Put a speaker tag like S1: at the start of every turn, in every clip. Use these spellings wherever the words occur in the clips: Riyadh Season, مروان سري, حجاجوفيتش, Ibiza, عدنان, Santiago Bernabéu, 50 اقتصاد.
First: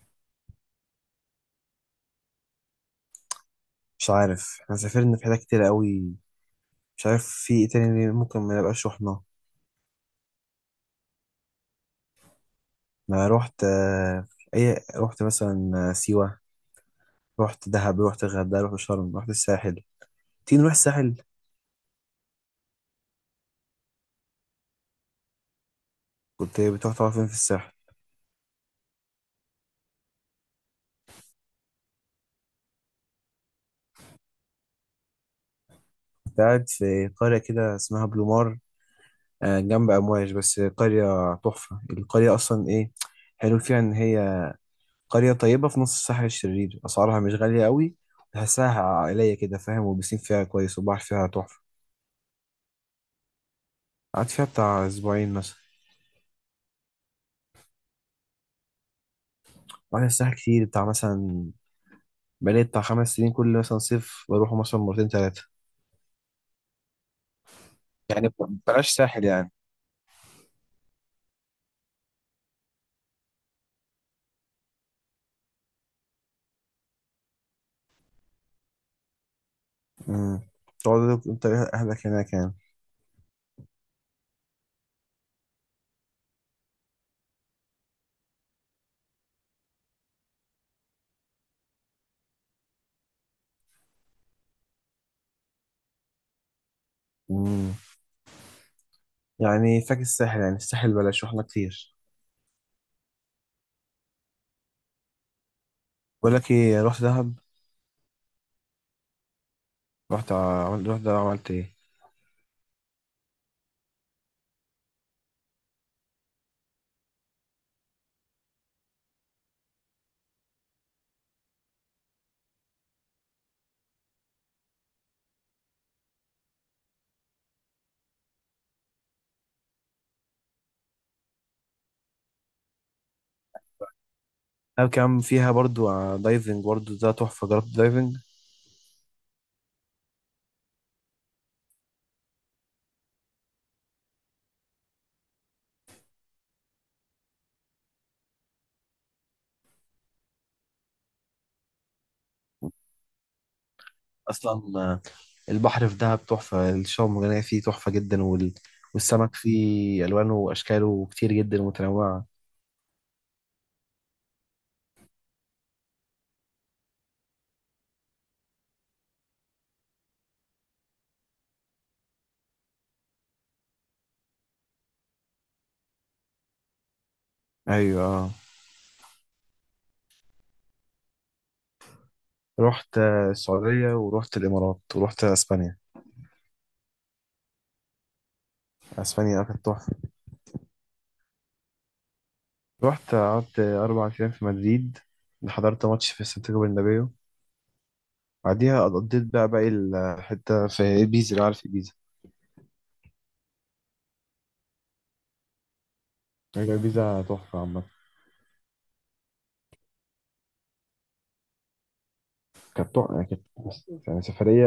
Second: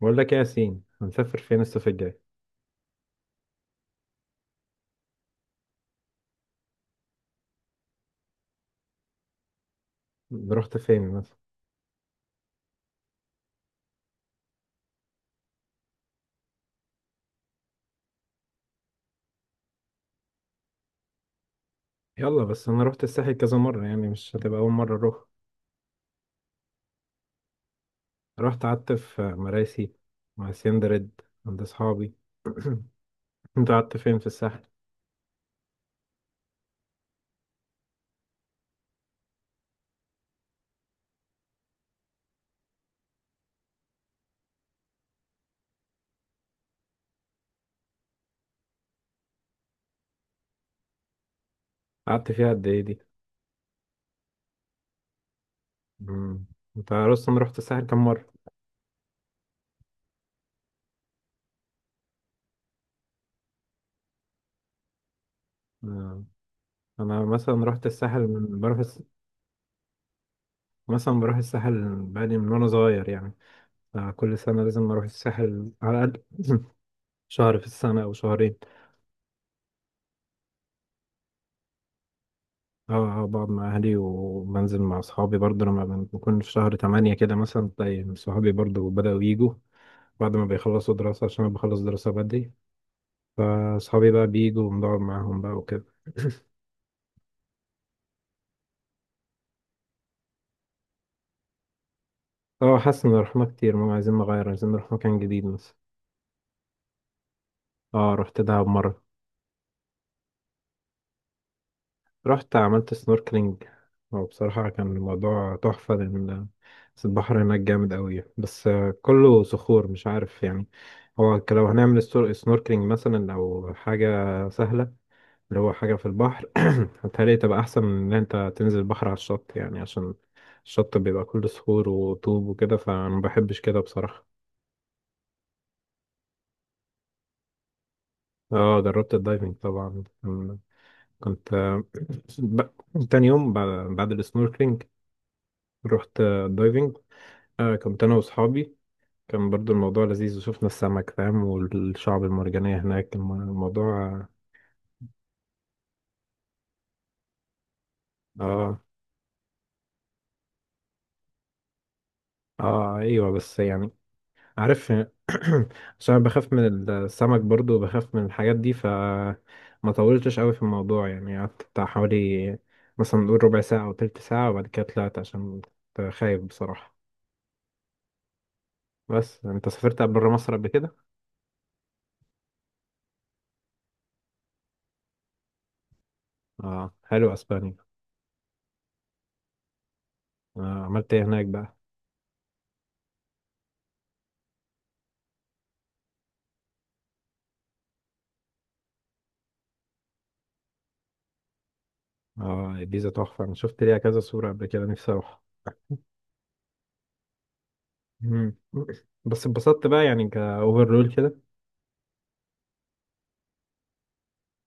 S1: بقول لك ايه يا ياسين، هنسافر فين الصيف الجاي؟
S2: مش عارف احنا سافرنا في حتت كتير قوي. مش عارف في ايه تاني، ممكن ما نبقاش رحنا.
S1: رحت فين مثلا؟
S2: ما رحت. ايه، رحت مثلا سيوة. رحت دهب، رحت الغردقة، رحت شرم، رحت الساحل. تيجي نروح الساحل؟
S1: يلا، بس انا رحت الساحل كذا مره، يعني مش هتبقى اول مره اروح.
S2: كنت بتروح تقعد فين في الساحل؟
S1: رحت قعدت في مراسي مع سندرد عند اصحابي. انت قعدت فين في الساحل؟
S2: كنت قاعد في قرية كده اسمها بلومار. جنب أمواج، بس قرية تحفة. القرية أصلا إيه حلو فيها، إن هي قرية طيبة في نص الساحل الشرير، أسعارها مش غالية قوي، تحسها عائلية كده فاهم، والبسين فيها كويس، والبحر فيها تحفة.
S1: قعدت فيها قد ايه دي؟
S2: قعدت فيها بتاع أسبوعين مثلا.
S1: مم. انت اصلا رحت الساحل كم مره؟
S2: وانا الساحل كتير، بتاع مثلا بقالي بتاع 5 سنين، كل مثلا صيف بروح مثلا مرتين ثلاثة.
S1: آه، انا مثلا رحت الساحل
S2: يعني
S1: من بروح
S2: بلاش ساحل يعني.
S1: مثلا بروح الساحل بقالي من وانا صغير يعني. كل سنه لازم اروح الساحل على الاقل شهر في السنه او شهرين.
S2: امم. تقعد انت اهلك هناك يعني؟
S1: اه، اه، بقعد مع اهلي وبنزل مع اصحابي برضه، لما بكون في شهر تمانية كده مثلا تلاقي صحابي برضه بدأوا يجوا بعد ما بيخلصوا دراسة، عشان انا بخلص دراسة بدري، فاصحابي بقى بيجوا ونقعد معاهم بقى وكده.
S2: امم. يعني فاكر الساحل، يعني الساحل بلاش، رحنا كتير.
S1: اه، حاسس ان رحنا كتير، ماما عايزين نغير، عايزين نروح مكان جديد مثلا.
S2: بقول لك ايه، رحت دهب.
S1: اه، رحت دهب مرة.
S2: رحت ع- عملت رحت دهب، عملت ايه؟
S1: رحت عملت سنوركلينج، وبصراحة كان الموضوع تحفة، لأن البحر هناك جامد أوي، بس كله صخور، مش عارف يعني. هو لو هنعمل سنوركلينج مثلا أو حاجة سهلة، اللي هو حاجة في البحر، هتهيألي تبقى أحسن من إن أنت تنزل البحر على الشط، يعني عشان الشط بيبقى كله صخور وطوب وكده، فما بحبش كده بصراحة.
S2: دهب كان فيها برضو دايفنج، برضو ده تحفة. جربت دايفنج
S1: اه، جربت الدايفنج طبعا، كنت ب... تاني يوم بعد السنوركلينج رحت الدايفنج. كنت أنا وأصحابي. كان برضو الموضوع لذيذ، وشفنا السمك فاهم، والشعب المرجانية هناك الموضوع اه.
S2: اصلا آه، البحر في دهب تحفة، الشعاب المرجانية فيه تحفة جدا،
S1: اه.
S2: والسمك فيه الوانه واشكاله كتير جدا متنوعة.
S1: ايوه بس يعني، عارف، عشان أنا بخاف من السمك برضو، وبخاف من الحاجات دي، ف ما طولتش قوي في الموضوع، يعني قعدت بتاع حوالي، مثلا نقول ربع ساعة أو تلت ساعة، وبعد كده طلعت، عشان كنت خايف بصراحة.
S2: ايوه.
S1: بس أنت سافرت بره مصر قبل كده؟
S2: رحت السعودية، ورحت الإمارات، ورحت أسبانيا.
S1: اه، حلو أسبانيا.
S2: أسبانيا كانت تحفة.
S1: عملت إيه هناك بقى؟
S2: رحت قعدت 4 أيام في مدريد، حضرت ماتش في سانتياغو برنابيو، بعديها قضيت بقى باقي الحتة في إيبيزا، اللي عارف إيبيزا.
S1: اه، الجيزة تحفة، أنا شفت ليها كذا صورة قبل كده، نفسي أروح.
S2: هي إيبيزا تحفة عامة.
S1: مم. بس اتبسطت بقى يعني، كأوفر رول كده.
S2: كانت تحفة يعني، كانت يعني سفرية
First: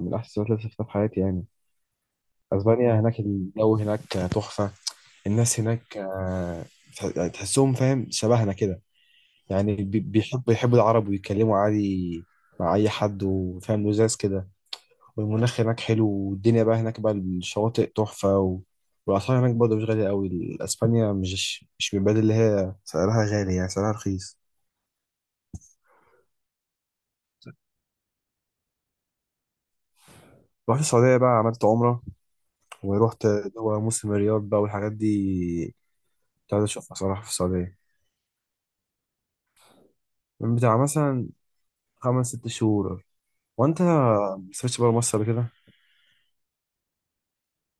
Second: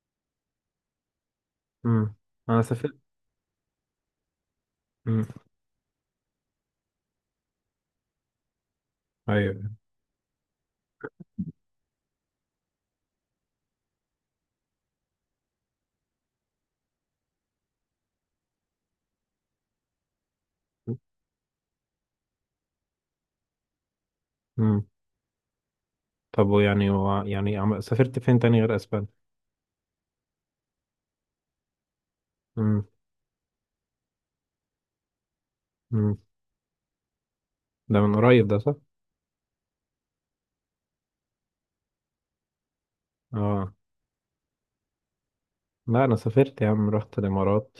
S2: من أحسن السفرات اللي سافرتها في حياتي يعني.
S1: مم. أنا سافرت.
S2: أسبانيا هناك، الجو هناك تحفة.
S1: مم.
S2: الناس هناك تحسهم فاهم شبهنا كده.
S1: أيوه.
S2: يعني بيحبوا العرب، ويتكلموا عادي مع أي حد، وفاهم لزاز كده. والمناخ هناك حلو، والدنيا بقى هناك بقى الشواطئ تحفة. والأسعار هناك برضه مش غالية أوي. أسبانيا مش من البلاد اللي هي سعرها غالي، يعني سعرها رخيص.
S1: مم. طب ويعني يعني سافرت فين تاني غير أسبانيا؟
S2: رحت السعودية بقى، عملت عمرة،
S1: مم.
S2: ورحت، دول موسم الرياض بقى والحاجات دي.
S1: مم.
S2: كنت عايز أشوفها صراحة في السعودية،
S1: ده من قريب ده، صح؟
S2: من بتاع مثلا خمس ست شهور.
S1: اه.
S2: وأنت ما سافرتش بره مصر قبل كده؟
S1: لا، انا سافرت يا عم، رحت الامارات،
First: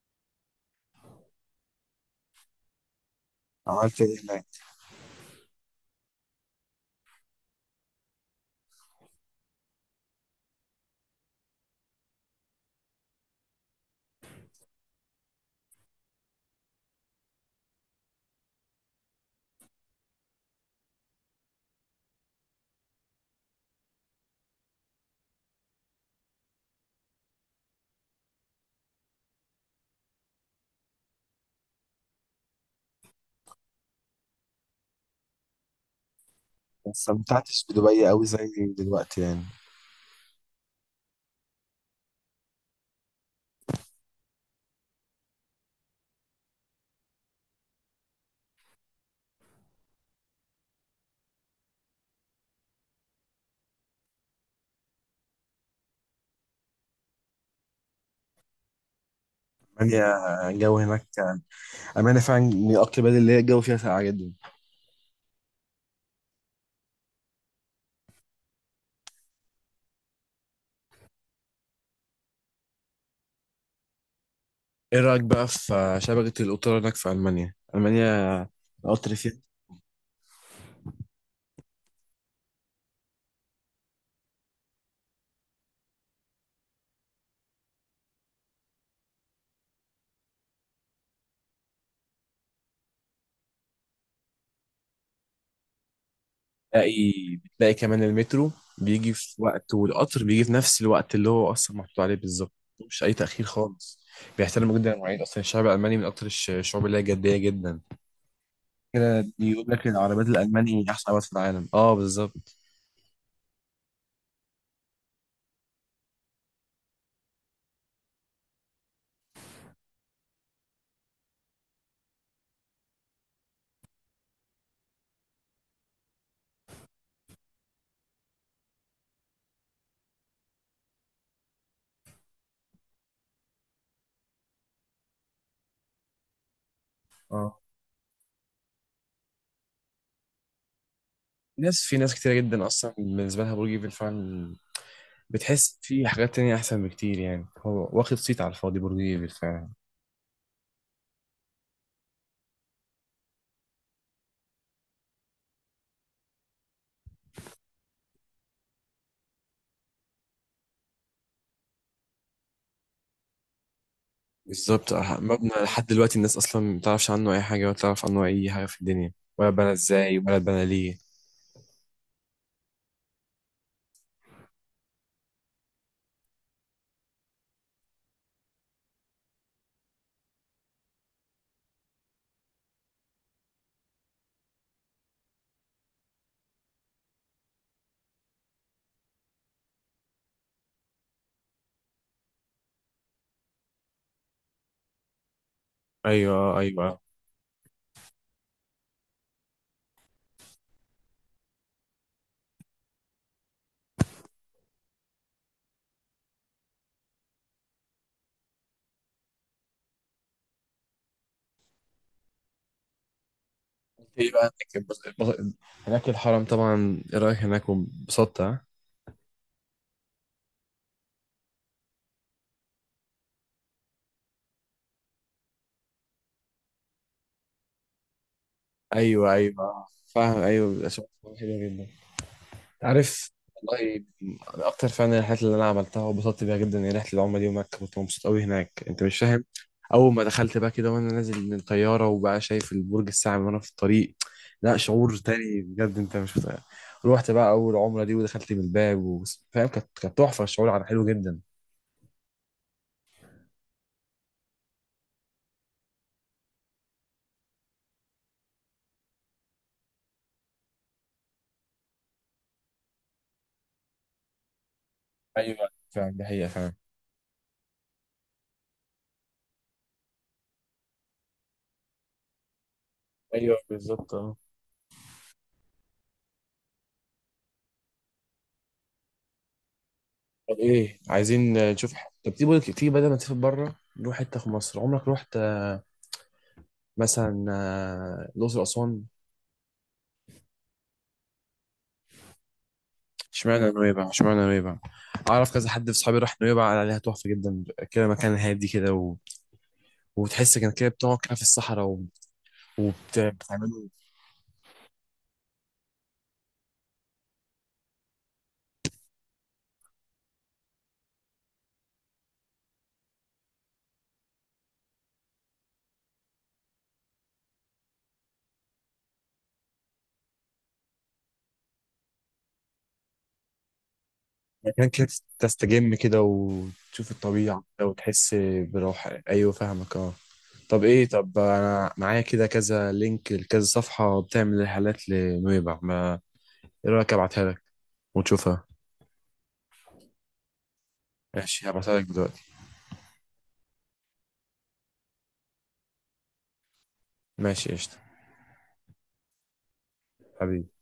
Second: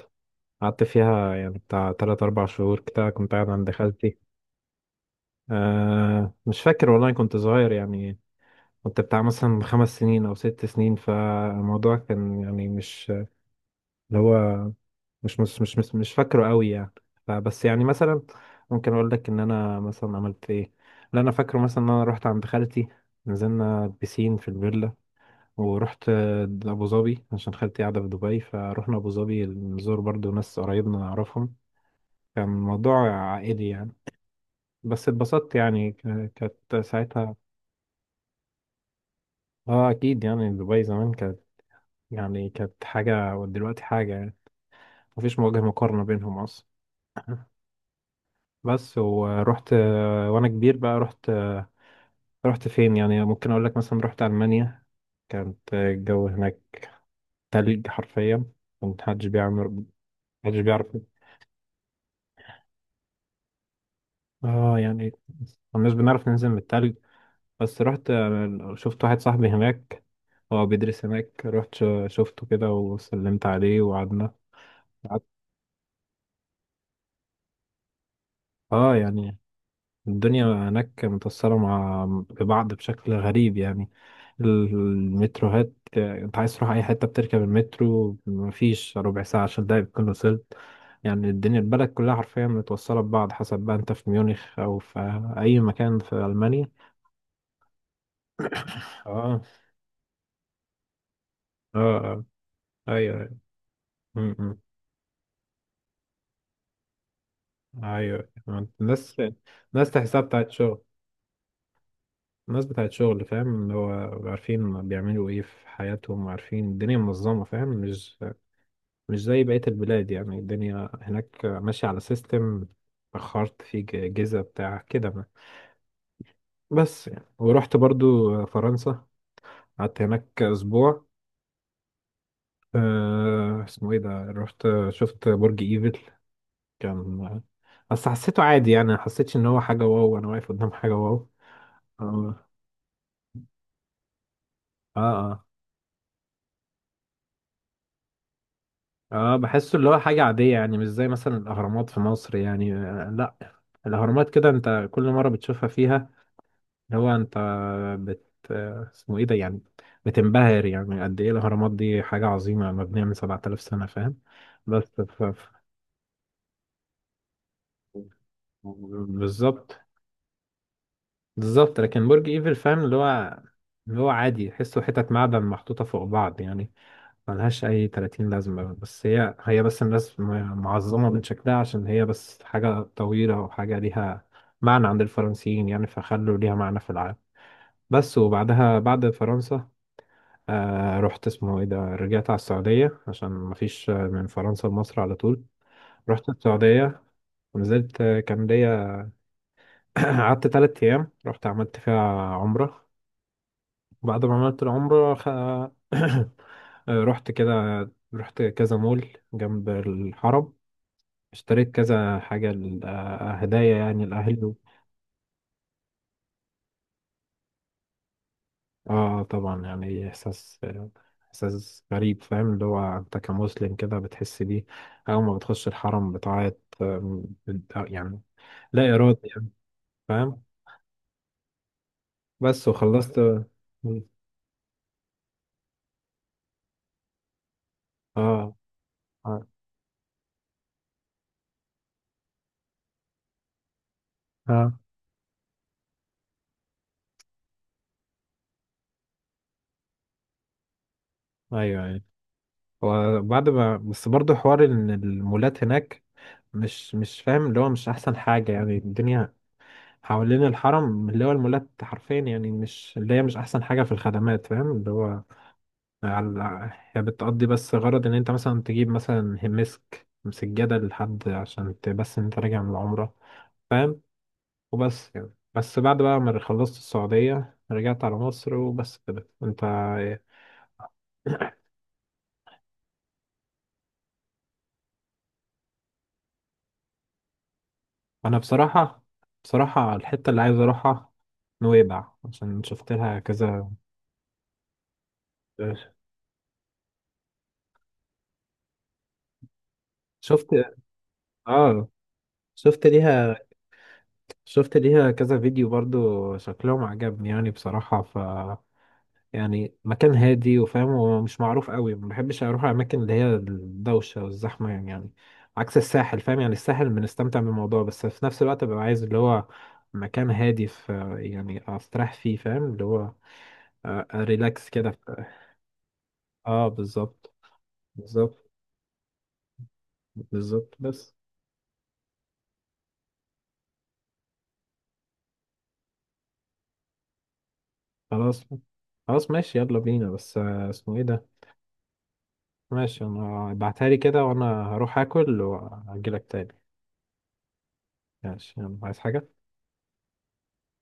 S1: قعدت فيها يعني بتاع تلات اربع شهور كده، كنت قاعد عند
S2: عملت إيه
S1: خالتي.
S2: هناك؟
S1: مش فاكر والله، كنت صغير يعني، كنت بتاع مثلا خمس سنين او ست سنين، فالموضوع كان يعني، مش اللي هو، مش فاكره قوي يعني. فبس يعني مثلا ممكن اقول لك ان انا مثلا عملت ايه. اللي انا فاكره مثلا ان انا رحت عند خالتي، نزلنا بسين في الفيلا، ورحت أبو ظبي، عشان خالتي قاعدة في دبي، فروحنا أبو ظبي نزور برضو ناس قريبنا نعرفهم. كان موضوع عائلي يعني. بس اتبسطت يعني، كانت
S2: ما
S1: ساعتها.
S2: استمتعتش بدبي أوي زي دلوقتي يعني.
S1: اه، أكيد يعني، دبي زمان كانت يعني، كانت حاجة، ودلوقتي حاجة يعني، مفيش وجه مقارنة بينهم أصلا. بس ورحت وأنا كبير بقى، رحت رحت فين يعني؟ ممكن أقول لك مثلا رحت ألمانيا. كانت الجو هناك تلج حرفيا، كان محدش بيعمل،
S2: ألمانيا
S1: محدش
S2: الجو
S1: بيعرف.
S2: هناك أمانة فعلا من أكتر البلاد اللي هي الجو فيها ساقعة جدا.
S1: اه يعني، مش بنعرف ننزل من التلج. بس رحت، شفت واحد صاحبي هناك، هو بيدرس هناك، رحت شفته كده، وسلمت عليه وقعدنا.
S2: ايه رايك
S1: قعدت.
S2: بقى في شبكه القطار هناك في المانيا؟ المانيا
S1: اه
S2: القطر فيها،
S1: يعني، الدنيا هناك متأثرة مع ببعض بشكل غريب يعني. ال- المتروهات، انت عايز تروح اي حتة بتركب المترو، مفيش ربع ساعة عشان ده بتكون وصلت، يعني الدنيا، البلد كلها حرفيا متوصلة ببعض، حسب بقى انت في ميونخ او في اي مكان في المانيا.
S2: بتلاقي بتلاقي كمان المترو بيجي
S1: اه.
S2: في وقت، والقطر بيجي في نفس الوقت اللي هو اصلا محطوط عليه
S1: اه.
S2: بالظبط. مش
S1: ايوه،
S2: اي
S1: ايوه.
S2: تاخير خالص.
S1: م- م.
S2: بيحترموا جدا المواعيد، اصلا الشعب الالماني من اكتر الشعوب اللي هي جديه جدا
S1: ايوه، ايوه. الناس،
S2: كده. بيقول لك
S1: الناس تحسها
S2: العربيات
S1: بتاعت شغل،
S2: الالماني احسن عربيات في العالم. اه، بالظبط.
S1: الناس بتاعت شغل، فاهم اللي هو عارفين بيعملوا ايه في حياتهم، وعارفين الدنيا منظمة، فاهم، مش زي بقية البلاد يعني، الدنيا هناك ماشية على سيستم. اخرت في جيزة بتاع كده ما. بس يعني، ورحت برضو فرنسا، قعدت هناك اسبوع. اسمه ايه ده، رحت شفت برج ايفل، كان،
S2: اه،
S1: بس حسيته عادي يعني، ما حسيتش ان هو حاجة واو، انا واقف قدام حاجة واو.
S2: ناس في ناس كتيره
S1: آه.
S2: جدا اصلا، بالنسبه لها برج ايفل فعلا.
S1: اه، اه.
S2: بتحس في حاجات تانية احسن بكتير، يعني هو واخد صيت على الفاضي برج ايفل
S1: اه،
S2: فعلا.
S1: بحسه اللي هو حاجة عادية يعني، مش زي مثلا الأهرامات في مصر يعني، لا، الأهرامات كده انت كل مرة بتشوفها فيها اللي هو انت، بت آه، اسمه ايه ده يعني، بتنبهر يعني قد ايه الأهرامات دي حاجة عظيمة، مبنية من 7000 سنة، فاهم؟
S2: بالظبط.
S1: بس
S2: اه،
S1: ف... ف-
S2: مبنى لحد دلوقتي، الناس اصلا ما تعرفش عنه اي حاجه، ولا تعرف عنه اي حاجه في الدنيا، ولا اتبنى
S1: بالظبط،
S2: ازاي ولا اتبنى ليه.
S1: بالظبط، لكن برج ايفل فاهم اللي هو، اللي هو عادي، تحسه حتت معدن محطوطة فوق بعض يعني، ملهاش أي 30 لازمة، بس هي، هي بس الناس معظمة من شكلها، عشان هي بس حاجة طويلة وحاجة ليها معنى عند الفرنسيين يعني، فخلوا ليها معنى في العالم. بس، وبعدها بعد فرنسا رحت، اسمه ايه ده، رجعت على السعودية، عشان مفيش من فرنسا لمصر على طول. رحت
S2: ايوه، ايوه.
S1: السعودية، ونزلت، كان ليا قعدت تلات أيام، رحت عملت فيها عمرة. وبعد ما عملت العمرة. رحت كده، رحت كذا مول جنب الحرم، اشتريت كذا حاجة هدايا يعني
S2: ايه بقى
S1: لأهلي.
S2: هناك، هناك الحرم طبعا. ايه رايك هناك، وانبسطت ها؟
S1: اه طبعا يعني، إحساس، إحساس غريب فاهم، اللي هو أنت كمسلم كده بتحس بيه. أول ما بتخش الحرم بتعيط، آم، بت- آه، يعني لا إرادة
S2: ايوه
S1: يعني،
S2: ايوه آه. فاهم،
S1: فاهم.
S2: ايوه، بيبقى شغل حلو جدا.
S1: بس، وخلصت
S2: عارف
S1: اه.
S2: والله، انا اكتر فعلا من الرحلات اللي انا عملتها وانبسطت بيها جدا هي رحله العمره دي، ومكه كنت مبسوط
S1: اه،
S2: قوي هناك، انت مش
S1: اه.
S2: فاهم. اول ما دخلت بقى كده وانا نازل من الطياره وبقى شايف البرج الساعه وانا في الطريق، لا
S1: آه،
S2: شعور تاني بجد انت مش متخيل. روحت بقى اول عمره دي، ودخلت من الباب فاهم، كانت تحفه، الشعور على حلو جدا.
S1: أيوه، أيوه. وبعد ما بس برضه حوار إن المولات هناك، مش فاهم اللي هو، مش احسن حاجة يعني. الدنيا حوالين الحرم اللي هو المولات حرفيا يعني، مش اللي هي مش احسن حاجة في الخدمات فاهم، اللي هو
S2: ايوه فعلا، دي حقيقه
S1: على،
S2: فعلا.
S1: هي بتقضي بس غرض ان انت مثلا تجيب مثلا مسك سجادة لحد، عشان بس ان انت راجع من العمرة،
S2: ايوه
S1: فاهم.
S2: بالظبط، اه.
S1: وبس يعني، بس بعد بقى ما خلصت السعودية، رجعت على مصر، وبس كده. انت إيه؟
S2: طب ايه، عايزين نشوف طب تيجي تيجي بدل ما تسافر بره، نروح حته في مصر. عمرك رحت، مثلا
S1: انا
S2: الاقصر،
S1: بصراحة،
S2: اسوان؟
S1: بصراحة الحتة اللي عايز اروحها نويبع، عشان شفت لها كذا،
S2: اشمعنى نويبع، اشمعنى نويبع؟ اعرف كذا حد في صحابي راح نويبع قال عليها تحفه جدا، كده مكان هادي كده،
S1: شفت،
S2: وبتحس كان كده بتقعد كده في الصحراء
S1: اه،
S2: و...
S1: شفت ليها،
S2: وبتعملوا
S1: شفت ليها كذا فيديو برضو، شكلهم عجبني يعني بصراحة، ف يعني مكان هادي وفاهم ومش معروف قوي. ما بحبش اروح الاماكن اللي هي الدوشة والزحمة يعني، عكس الساحل، فاهم؟ يعني الساحل بنستمتع بالموضوع، بس في نفس الوقت ببقى عايز اللي هو مكان هادي، في يعني استريح فيه، فاهم اللي هو، ريلاكس
S2: مكان
S1: كده.
S2: كده، تستجم كده
S1: اه،
S2: وتشوف
S1: بالظبط،
S2: الطبيعه كده وتحس
S1: بالظبط،
S2: براحه. ايوه، فاهمك اه.
S1: بالظبط
S2: طب ايه،
S1: بس.
S2: طب انا معايا كده كذا لينك لكذا صفحه بتعمل رحلات لنويبع، ما ايه رايك، ابعتها لك
S1: خلاص،
S2: وتشوفها.
S1: خلاص ماشي، يلا بينا، بس اسمه ايه ده.
S2: ماشي، هبعتها لك دلوقتي.
S1: ماشي انا، ابعتها لي كده، وانا هروح اكل واجي لك تاني.
S2: ماشي قشطه.
S1: ماشي، يلا، عايز حاجة؟
S2: حبيبي.